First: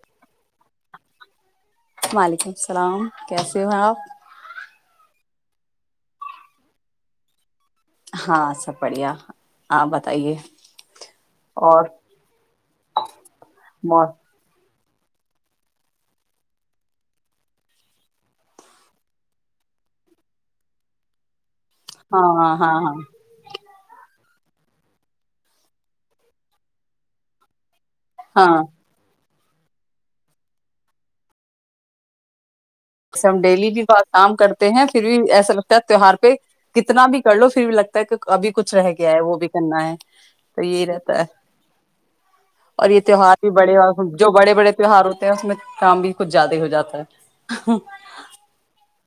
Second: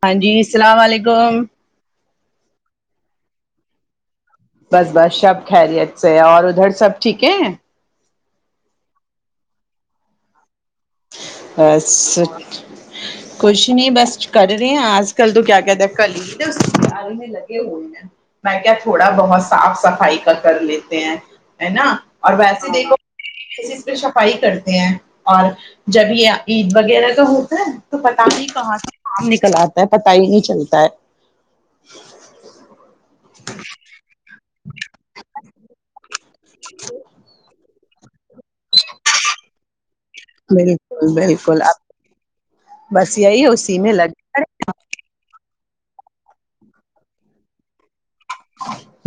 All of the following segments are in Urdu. ہاں جی اللام علیکم وعلیکم السلام کیسے ہو آپ بس بس شب خیریت سے اور ادھر سب ٹھیک ہے ہاں سب بڑھیا آپ بتائیے اور بس کچھ نہیں مو- بس ک آج کل تو کیا کہتے ہیں کل پیارے میں لگے ہوئے ہیں میں کیا تھوڑا بہت صاف صفائی کا کر لیتے ہیں ہے نا ہاں اور ہاں ویسے ہاں دیکھو ہاں فائی کرتے ہیں اور جب یہ عید وغیرہ کا ہوتا ہے تو پتا نہیں ہاں کہاں سے کام نکل چل آتا ہے پت ہی نہیں چلتا ہے جسے ہم ڈیلی بھی بہ کام کرتے ہیں پھر بھی ایسا لگتا ہے تیوار پہ کتنا بھی کر لو پھر بھی لگتا ہے ابھی کچھ رہ گیا ہے وہ بھی کرنا ہے تو یہی بالکل رہتا ہے بالکل اب اور یہ بس تیوہار یہی بھی بڑے اسی میں جو لگے بڑے بڑے تیوہار ہوتے ہیں اس میں کام بھی کچھ زیادہ ہو جاتا ہے [unintelligible]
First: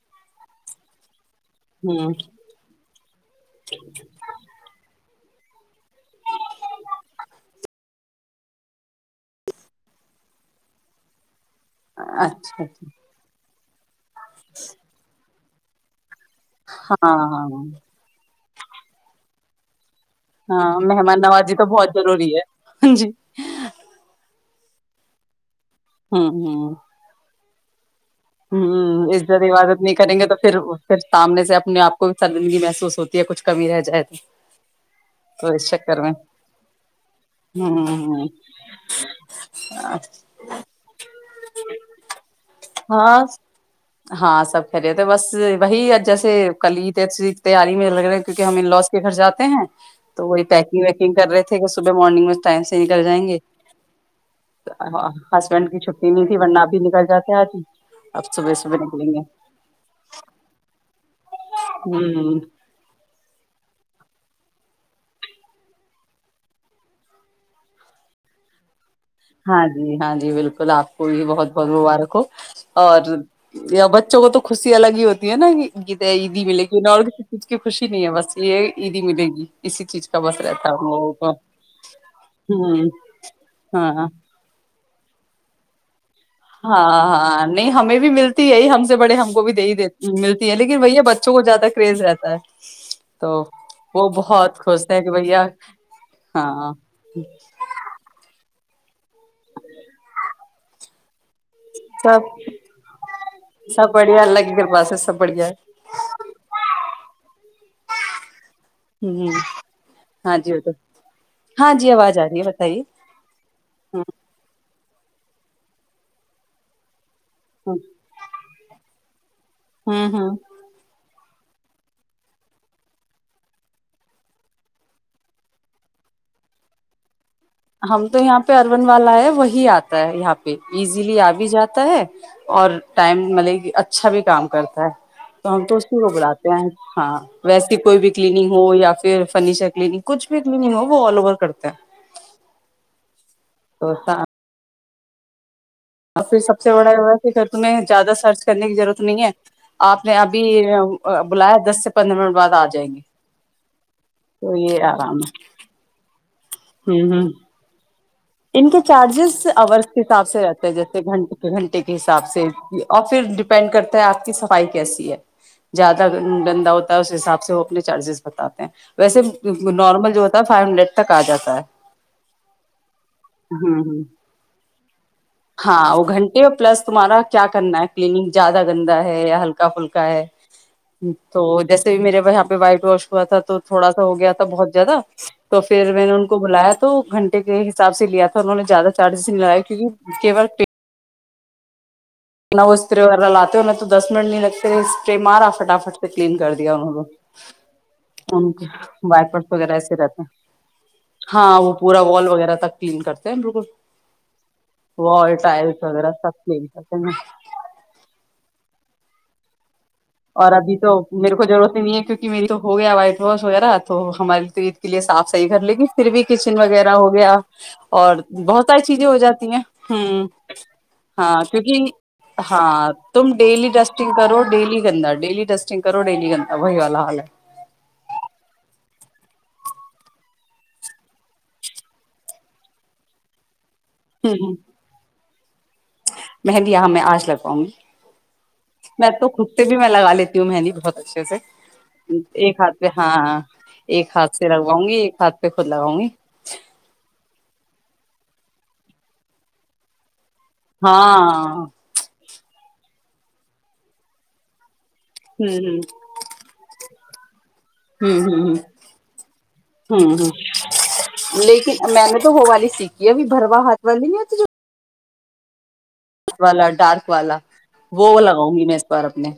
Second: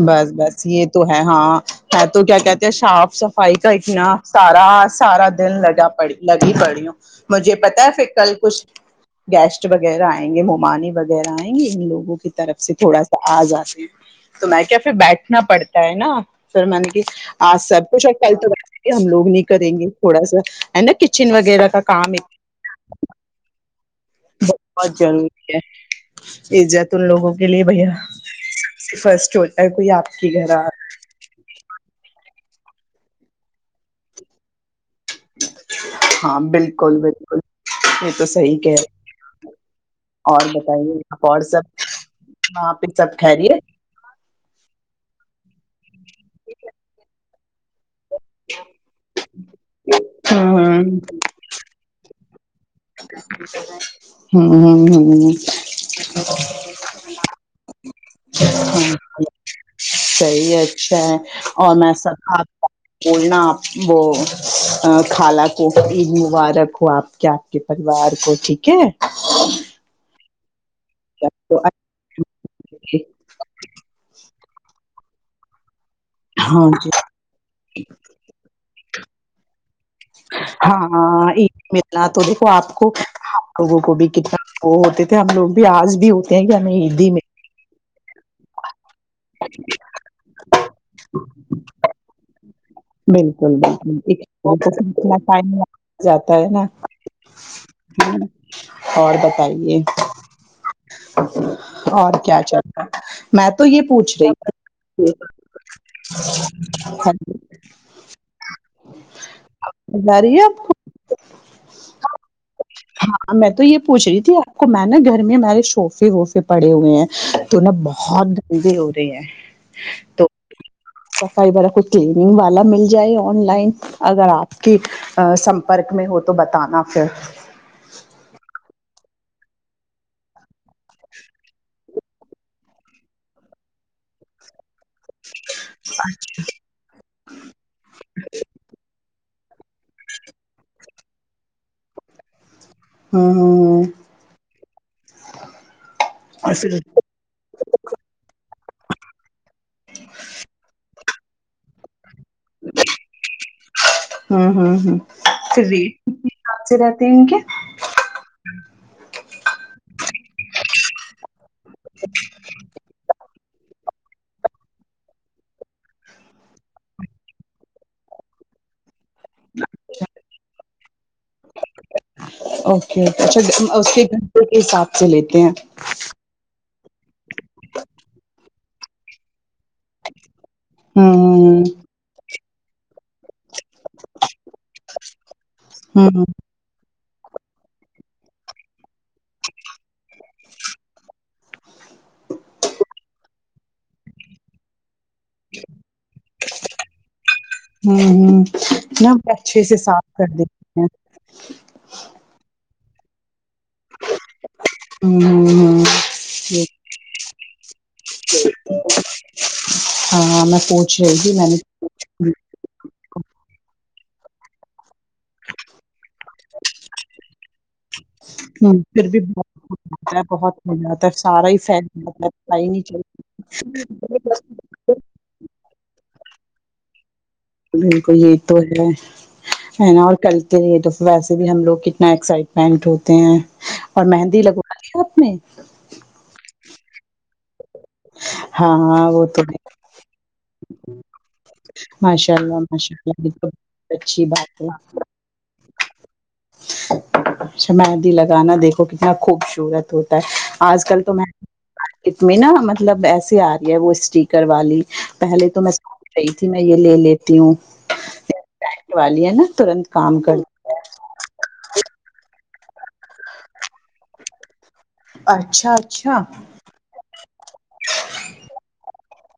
بس بس یہ تو ہے ہاں ہے ہوں تو کیا کہتے ہیں شاف صفائی کا اتنا سارا سارا دن لگا پڑی لگی پڑی ہوں مجھے پتا ہے پھر کل کچھ گیسٹ وغیرہ آئیں گے ممانی وغیرہ آئیں ان لوگوں کی طرف اچھا سے تھوڑا اچھا سا آزا تو میں کیا پھر بیٹ رکھنا پڑتا ہے نا سر م کی ہاں آ ہاں سب کچھ آ کل تو کہ ہم لوگ نہیں کریں گے تھوڑا سا ہاں ہے نا کچن مہماناوازی تو وغیرہ کا بہت کام ضروری ہے جی [unintelligible] [unintelligible] گلی ب ہے ہ فرسٹ ادر ہوتا ہے عبادت کوئی نہیں آپ کریں گے کے تو گھر پھر آ پھر سامنے سے اپنے آپ کو زندگی محسوس ہوتی ہے کچھ کمی رہ جائے تو تو اس چکر میں ہاں بالکل بالکل ہوں یہ تو ہوں صحی کہ اور بتائیے آپ اور سب سب ہاں خیریت ہاں سب [unintelligible] [unintelligible] کیونکہ ہم ان لوس کے گھر جاتے ہیں تو وہ پیکنگ ہوں ویکنگ کر رہے تھے کہ صبح مارنگ میں [inaudible] نکل جائیں گے ہوں ہوں ہسبینڈ کی چھٹی نہیں تھی ورنہ اب بھی نکل جاتے آج ہی اب صبح صبح نکلیں گے ہاں صحیح اچھا ہے اور میں سب ہوں بولنا [unintelligible] وہ خالہ کو عید مبارک ہو آپ کے آپ کے پریوار کو ٹھیک ہے ہاں جی ہاں جی بالکل ب آپ کو یہ بہت تو بہت مبارک ہو اور اچھے- بچوں کو تو خوشی الگ ہی ہوتی [unintelligible] تو عید ہی ملے ہاں گ جی انہیں اور کسی چیز کی خوشی نہیں ہے بس یہ یہ بھی ملے گی اسی چیز کا بس رہتا ہے ہم لوگوں کو ہاںید ملنا تو دیکھو آپ کو ہوں لوگوں کو ہاں ہاں بھی کتنا [unintelligible] ہوتے تھے ہم لوگ بھی آج بھی ہوتے کہ کہ ہمیں دی میں ہاں نہیں [unintelligible] ہمیں بھی ملتا [unintelligible] ت یہی ہم سے بڑے ہم کو بھی دی دی ملتی ہے لن وہی ہے بچوں کو زیادہ کرریز رہتا اچ [unintelligible] بالکل بالکل خوش ہیں اتنا کہ بھیا ٹائم ل جاتا ہے نا ہاں اور بتائیے اچ [unintelligible] اور سب کیا چلتا ہے سب بڑھیا الگ گرباس سب بڑھیا ہے ہوں جا رہی ہاں ہے جی آپ کو [unintelligible] ہاں ج آواز آ رہی ہے ب ہاں میں تو یہ پوچھ رہی تھی آپ کو میں نا گھرمی ہمارے شوفے وفے پڑے ہوئے ہیں تو نہا بہت دلی ہوتی رہ ہے [unintelligible] ہاں ہاں صفائی با کچھ کلیننگ والا مل جائے آن لائن اگر آپ کی سمپرک میں ہو تو بتانا پھر ہم تو یہاں پہ ارن والا ہے وہی آتا ہے یہاں پہ ایزیلی آ بھی جاتا ہے اور ٹائم مطلب اچھا بھی کام کرتا ہے تو ہم تو اسی کو بلاتے ہیں ہاں ویسی کوئی بھی کلینگ ہو یا پھر فنیچا کلینک کچھ بھی کلینک وہ آل اوور کرتا ہے ہ ہاں ہ [inaudible] پھر سب سے بڑا یہ ہے کہ اھر تمہیں زیادہ سرچ کرنے کی ضرورت نہیں ہے آپ نے ابھی بلایا دس پندرہ منٹ بعد آ جائیں گے ہ تو یہ آرام ہے آچ ہ راات ہ انک ان کے چارجز اور کے حساب سے رہتے ہیں جیسےن گھنٹے کے حساب سے اور پھر ینڈ کرتا ہے آپ کی صفائی کیسی ہے زیادہ گندا ہوتا ہے اس حساب سے وہ اپنے چارجز بتاتے ہیں ویسے نارمل جو ہوتا ہے فائیو ہنڈریڈ تک آ جاتا ہے اوکے اوکے اچھا ہ اس ہ کے گھنٹے کے حساب سے لیتے ہیں ہاں وہ گھنٹے پلس تمہارا کیا کرنا ہے کلینک جا زیادہ گندا ہے یا ہلکا پھلکا ہے تو ہوں جیسے بھی میرے ب وائٹ واش ہوا تھا تو تھوڑا سا ہو گیا تھا بہت زیادہ تو پھر میں نے ہوں ان کو بلایا تو گھنٹے کے حساب سے لیا تھا انہوں نے زیادہ چارجز نہیں لگیا کیونکہ نہ وہ اسپرے وغیرہ لاتے ہویں تو دس منٹ نہیں لگتے اسپرے مارا فٹافٹ سے کلین کر دیا انوں کو ہوں ان کے ہ ن وہ وائپرس اچھے وغیرہ سے ایسے صاف رہتے کر دیتی ہیں کین کرتے ہیں بالکل ہوں والال ہوں ٹائلس وغیرہ سب کل سک جی اور ابھی تو میرے کو ضرورت ہی نہیں ہے کیونکہ میری تو ہو گیا وائٹ واس وغیرہ تو ہماریے تو کے لیے صاف صحیح کر لیکن پھر بھی کچن وغیرہ ہو گیا اور بہت ہوں ساری چیزیں پھر ہو بھی بہت جاتی ہیں ہو جاتا ہے ہ بہت ہو جاتا ہے ہاں سارا ہی فیل کیونکہ جاتا ہے پتا ہی نہیں ہاں چلتا تم ڈیلی ڈسٹنگ کرو ڈیلی جا ڈیلی ٹسٹن کرو ڈ نہیں گتا بائی والا حال ہے بالکل یہ تو ہے ہے نا اور کرلتے رہ تو ویسے بھی ہم لوگ کتنا ایکسائٹمنٹ ہوتے ہیں اور مہندی ہوں لگوائی ہے آپ نے اچھا مہندی یہاں میں آج لگواؤں گی ہاں میں ہاں وہ تو خود ہے پ بھی میں لگا لیتی ہوں مہندی بہت اچھے سے ماشاء اللہ ایک ہاتھ پہ ماشاء ہاں اللہ یہ تو بہت ایک اچھی ہاتھ سے بات ہے لگواؤں گی ایک ہاتھ پہ خود لگوں گی [unintelligible] اچھا مہندی لگانا دیکھو کتنا خوبصورت ہوتا آج کل تو میں ہاں ات میں نا مطلب مطلب ایسی آر رہی ہے وہ اسٹیکر والی پہلے تو میں ہوں سچ رہی تھی میں یہ لے لیتی تیوں ہ ہ نے والی ہے نا ترنت ہ ہ کام ہ کر لیکن میں نے تو ہو والی سیکھی ہے ابھی بھروا ہات وال نہیں ہے تو جو اچھاچ والا ڈارک والا وہ لگاؤں گی میں اس بار نہیں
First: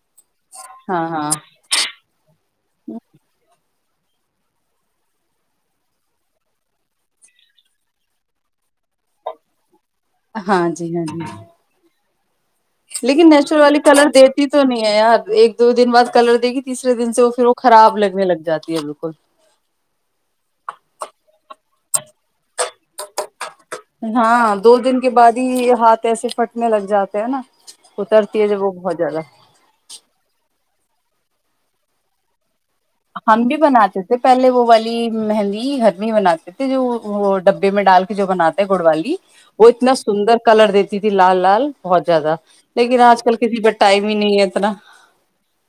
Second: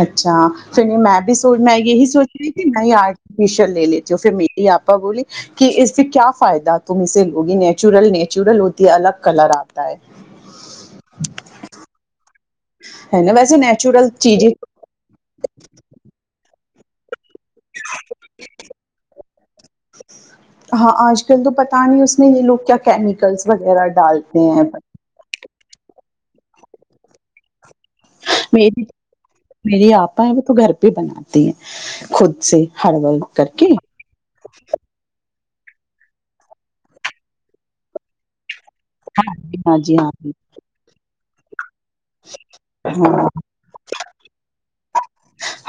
اچھا پھر نہیں میں بھی سوچ میں یہی سوچ رہی کہ نہیں آرفل لے لیتی ہو پھر میری آپا بولی کہ اس پ کیا فائدہ تم اسے لوگی نیچورل نیچورل ہوتی الگ کلر آپ ہاں جی ہاں جی ہے لیکن نا ویسے نیچرل والی کلر نیچورل دیتی چیزیں تو نہیں ہے یار ایک دو دن بعد کلر دیگی تسرے دن سے پھر وہ خراب لگنے لگ جاتی ہے بالکل ہاں آج کل تو پتا نہیں اس میں یہ لوگ کیا کیمکلس ہاں دو دن کے بعد ہی ہاتھ ایسے پھٹنے لگ جاتے ہیں نا اترتی ہے جب وہ مری بہت زیادہ میری آپا ہے وہ تو گھر بھی بناتی ہیں خود سے ہڑبل ہم کر بھی کے بناتے تھے پہلے وہ والی مہندی گھر میں بناتے تھے جو وہ ڈبے میں ڈال کے جو بنات گڑ والی وہ ہاں اتنا جی ہاں جی سندر کلر دیتی تھی لال لال بہت زیادہ لیکن آج ہاں کل کسی پر ٹائم ہی نہیں ہے اتنا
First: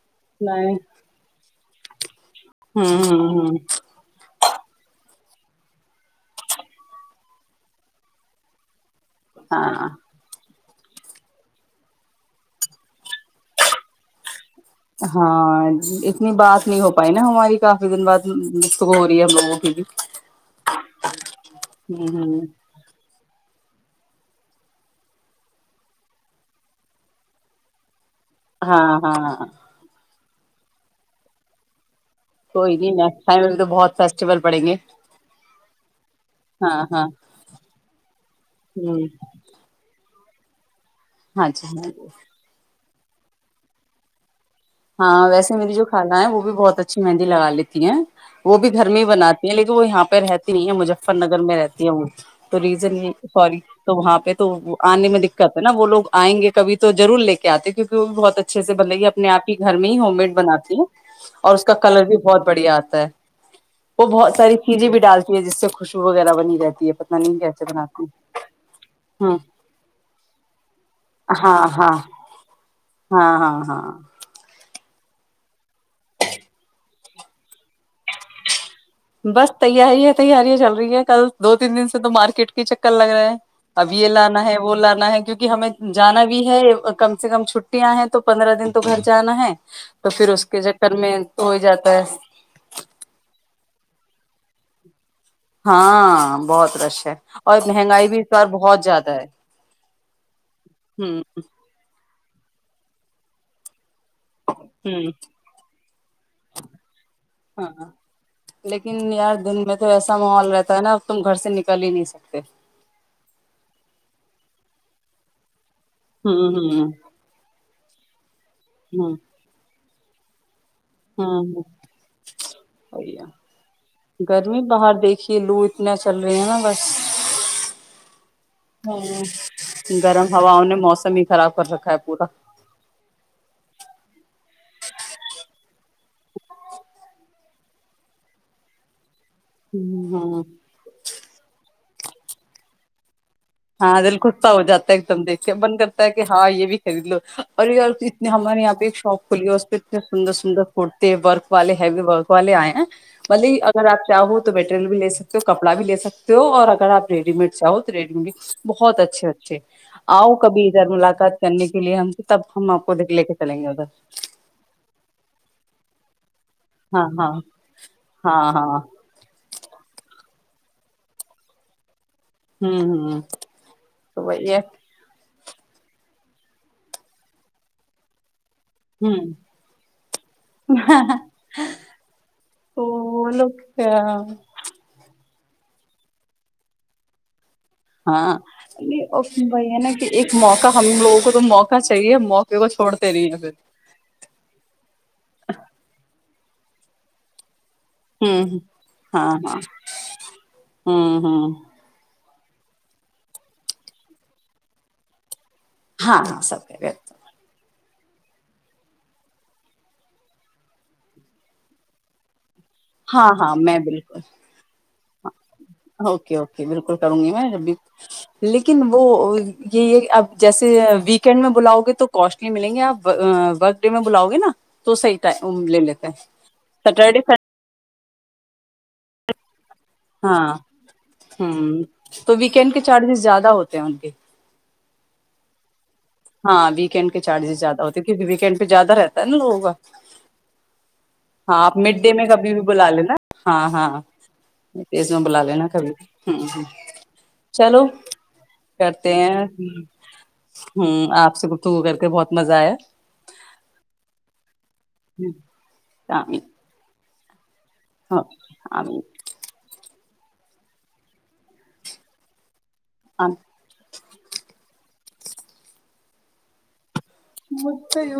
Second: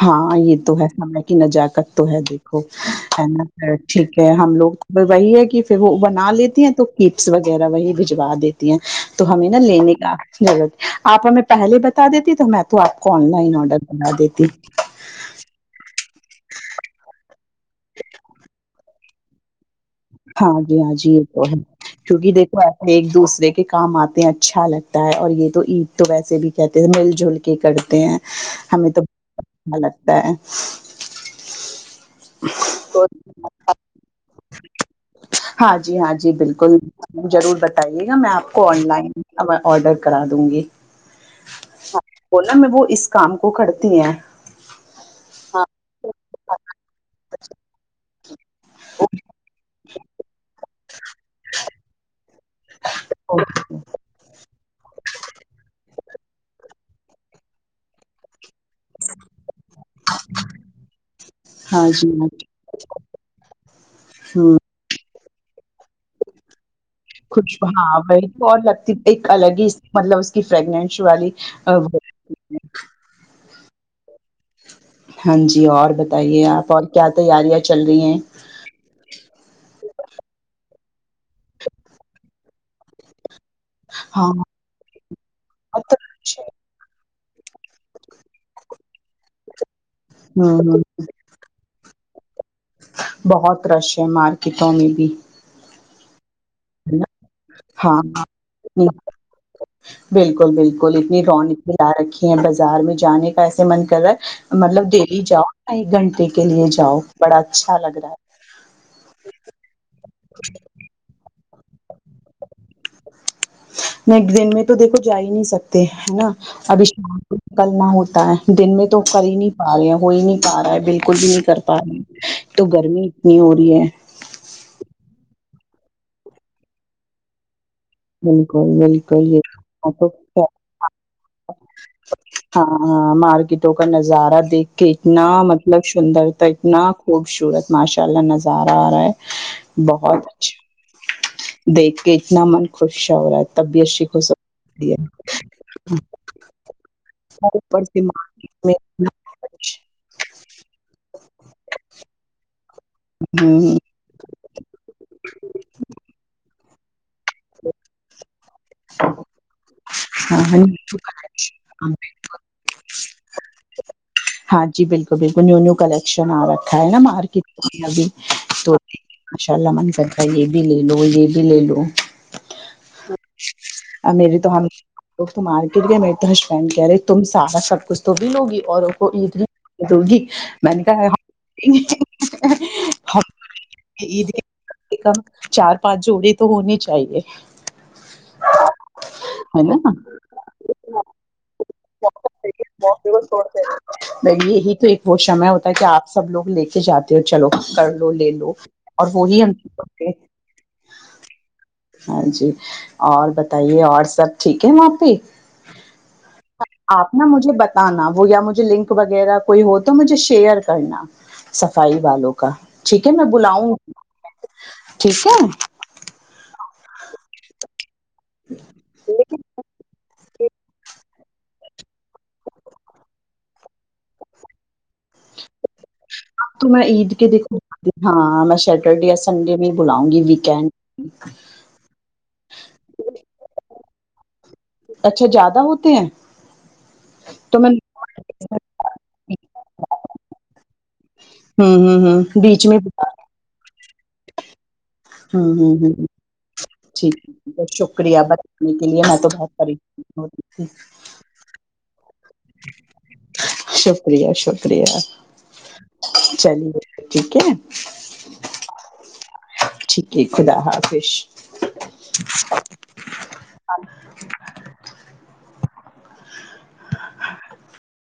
ہاں یہ تو نہیں ہے س کی ن جاکت ہے دیکھو ہوں ہے ہوں نا ہوں ٹھیک ہے ہم لوگ وہی ہے کہ پھر وہ بنا لیتی ہیں تو کیپس وغیرہ وہی بجوا دیتی ہیں تو ہمیں نا ہاں لینے کا غ [inaudible] آپ ہمیں پہلے بتا دیتی تو میں تو آپ کو آن لائن آڈر کرا دیتی ہاں اتنی بات نہیں ہو پائی نا ہماری کافی دن بعد گفتگو ہو رہی ہے ہم لوگوں کی بھی ہاں جی ہاں جی یہ تو ہے ہوں کیونکہ ہوں دیکھو ایسے ایک دوسرے کے کے کام آتے ہیں اچھا لگتا ہے اور یہ تو عید تو ویسے بھی کہتے ہیں مل جل کے کرتے ہیں ہمیں ہاں تو ہاں [inaudible] کوئی تو نہیں فائنل میں بہت فیسٹیول پڑیں گے ہاں جی ہاں جی بالکل ہاں ہاں ضرور بتائیے گا میں آپ کو آن لائن آڈر کرا دوں گی ہاںھا ہاں بولا میں وہ اس کام کو کرتی ہیں ہاں ویسے میری جو خھانا ہے وہ بھی بہت اچھی مہندی لگا لیتی ہیں وہ بھی گھر میں ہی بناتی ہیں لیکن وہ یہاں پہ رہتی نہیں ہے مظفر نگر میں رہتی ہے وہ تو ریزن یہ سوری تو وہاں پہ تو آنے میں دقت ہے نا وہ لوگ آئ گے کبھی تو رور لے کے آتے کیکہ وہ بھی بہت اچھا اچھے سے بلے اپ آپ گ میں ہی ہوم میڈ بناتی ہے اور اس کا ہاں کلر جی بھی ہاں بہت بڑھیا آتا ہے وہ بہت ساری چیزیں بھی چالتی ہے جس سے کو خوش ہاں بناتی وہی ہے تو اور لگتی ایک ہوں الگ ہی مطلب اس کی فریگنش والی ہاں ہاں ہاں ہاں ہاں ہاں جی اور بتائیے آپ اور کیا تیاریاں چل رہی ہیں بس تیاری ہے تیاری ہے چلو رہی ہے کل دو تین دن سے تو مارکیٹ کے چکر لگ رہا ہے اب یہ ہاں لانا ہے وہ لانا ہے کیونکہ ہمیں بہت جانا رش بھی ہے کم کم سے کم چھٹیاں ہیں تو پندرہ دن تو گھر جانا ہے تو پھر اس کے ہ چکر میں تو جاتا پس بہت رش ہے مارکیٹوں میں بھی ہاں بہت رش ہے اور ہاں مہنگائی بھی اس بار بہت زیادہ ہے بالکل بالکل اتنی ہوں رون اتنی لا رکھی بازار میں جانے کا ایسے من کر مطلب ہوں دلی جاؤ ایک گھنٹے کے لیے جاؤ بڑا اچھا ہاں لگ رہا ہے لیکن یار دن چل ہی نہیں سکتے نیکسٹ دن میں تو دیکھو جا ہی نہیں سکتا نا ہوں ابھی ہوں شام کو نکلنا ہوتا ہے دن میں تو ہوں کر ہی نہیں پا گے کوئی نہیں پا رہا ہے بالکل بھی نہیں ہوں کر پا رہے تو گرمی ہوں اتنی ہو رہی ہے کیلو اتنا چل رہے ہیں نا بس [unintelligible] ہاں گرم ہواؤں نے موسم ہی خراب کر رکھا ہے پورا ارے دیکھ کے اتنا ماشاءاللہ اتنا خوبصورت ماشاءاللہ نظارہ ارہا ہے بہت اچھا [unintelligible] دیکھ کے اتنا من خوش عورت بند کرتا ہے کہ ہاں یہ بھی خرید لو اور اوپر سے مارکیٹ میں پہ اتنا شاپ کچھ، کھلی پھوڑتے ہیں ورک والے ہیوی ورک والے ائے ہیں ولی ہوں، اگر اپ چاہو تو بیٹری بھی لے سکتے ہو کپڑا بھی لے سکتے ہو [unintelligible] [unintelligible] بہت اچھے اچھے اؤ ہاں ہاں، کبھی ادھر نیو ملاقات کرنے کے کلیکشن، لیے ہم سب ہم اپ کو ڈگ لے کے چلیں گے بس چپ رہ ہاں جی بالکل بالکل ہاں ہاں ہاں ہاں [unintelligible] یہ بھی لیلو [unintelligible] بھابھی ا گیا فون کرے تم سارا سب کچھ تو بلو گی [inaudible] [unintelligible] ہوں کولی نہیں کر تو وہ لوگ کیا رہا چار پانچ جولی تو ہونی چاہیے بھائی ہے نا کہ ایک موقع ہم لوگوں کو تو موقع چاہیے موقع کو چھوڑتے نہیں ہیں پھر ب یہی تو ایک وہ سمے ہوتا ہے کہ آپ سے [unintelligible] کرلو لیلو ہوں ہاں ہاں ہوں ہوں جی اور بتائیے اور سب ٹھیک ہے وہاں پہ ہا سب ہیں آپ بہتر نا نا وہ گیاجھے لنک وغیرہ کوئی ہو تو مجھے شیئر کرنا صفائی والوں کا ٹھیک ہے میں ہاں ہاں بلاؤں میں گھی بالکل ٹھیک ہے یہ بالکل کروں گی میں جب بھی لیکن وہ یہ ہے کہ اب جیسے ویکینڈ میں بلاؤ گے تو کوسٹلی ملیں گے آپ ورک ڈے میں بلاؤ گے نا تو صحی ٹ لے لیتے تو میں ہیں عید کے سٹرڈے دکھ ہاں میں سٹرڈے یا سنڈے میں بلاؤں گی ہاں ویکینڈ ہ تو ویکینڈ کے چارجز زیادہ ہوتے پ آ گ اچھا زیادہ ہوتے ہیں ہاں ویکینڈ کے چارجز تو میں زیادہ ہوتے کیونکہ ویکینڈ پہ زیادہ رہتا ہے ناوگوں کا ہاں آپ ہوں مڈ ہوں ڈے ہوں میں کبھی بھی بیچ میں بلا بتا لینا ہاں ہاں ز میں بلا ہوں لینا ہوں کبھی ہوں ہ ہ ٹھیک ہے، بہت چلو شکریہ بتانے کے لیے کرتے میں تو ہیں بہت پریشان ہوتی تھی ہ آپ سے گتگ کر کے بہت مزہ آیا شکریہ شکریہ ہ شام چلیے ٹھیک ہے [inaudible] ٹھیک ہے خدا حافظ [inaudible] [inaudible]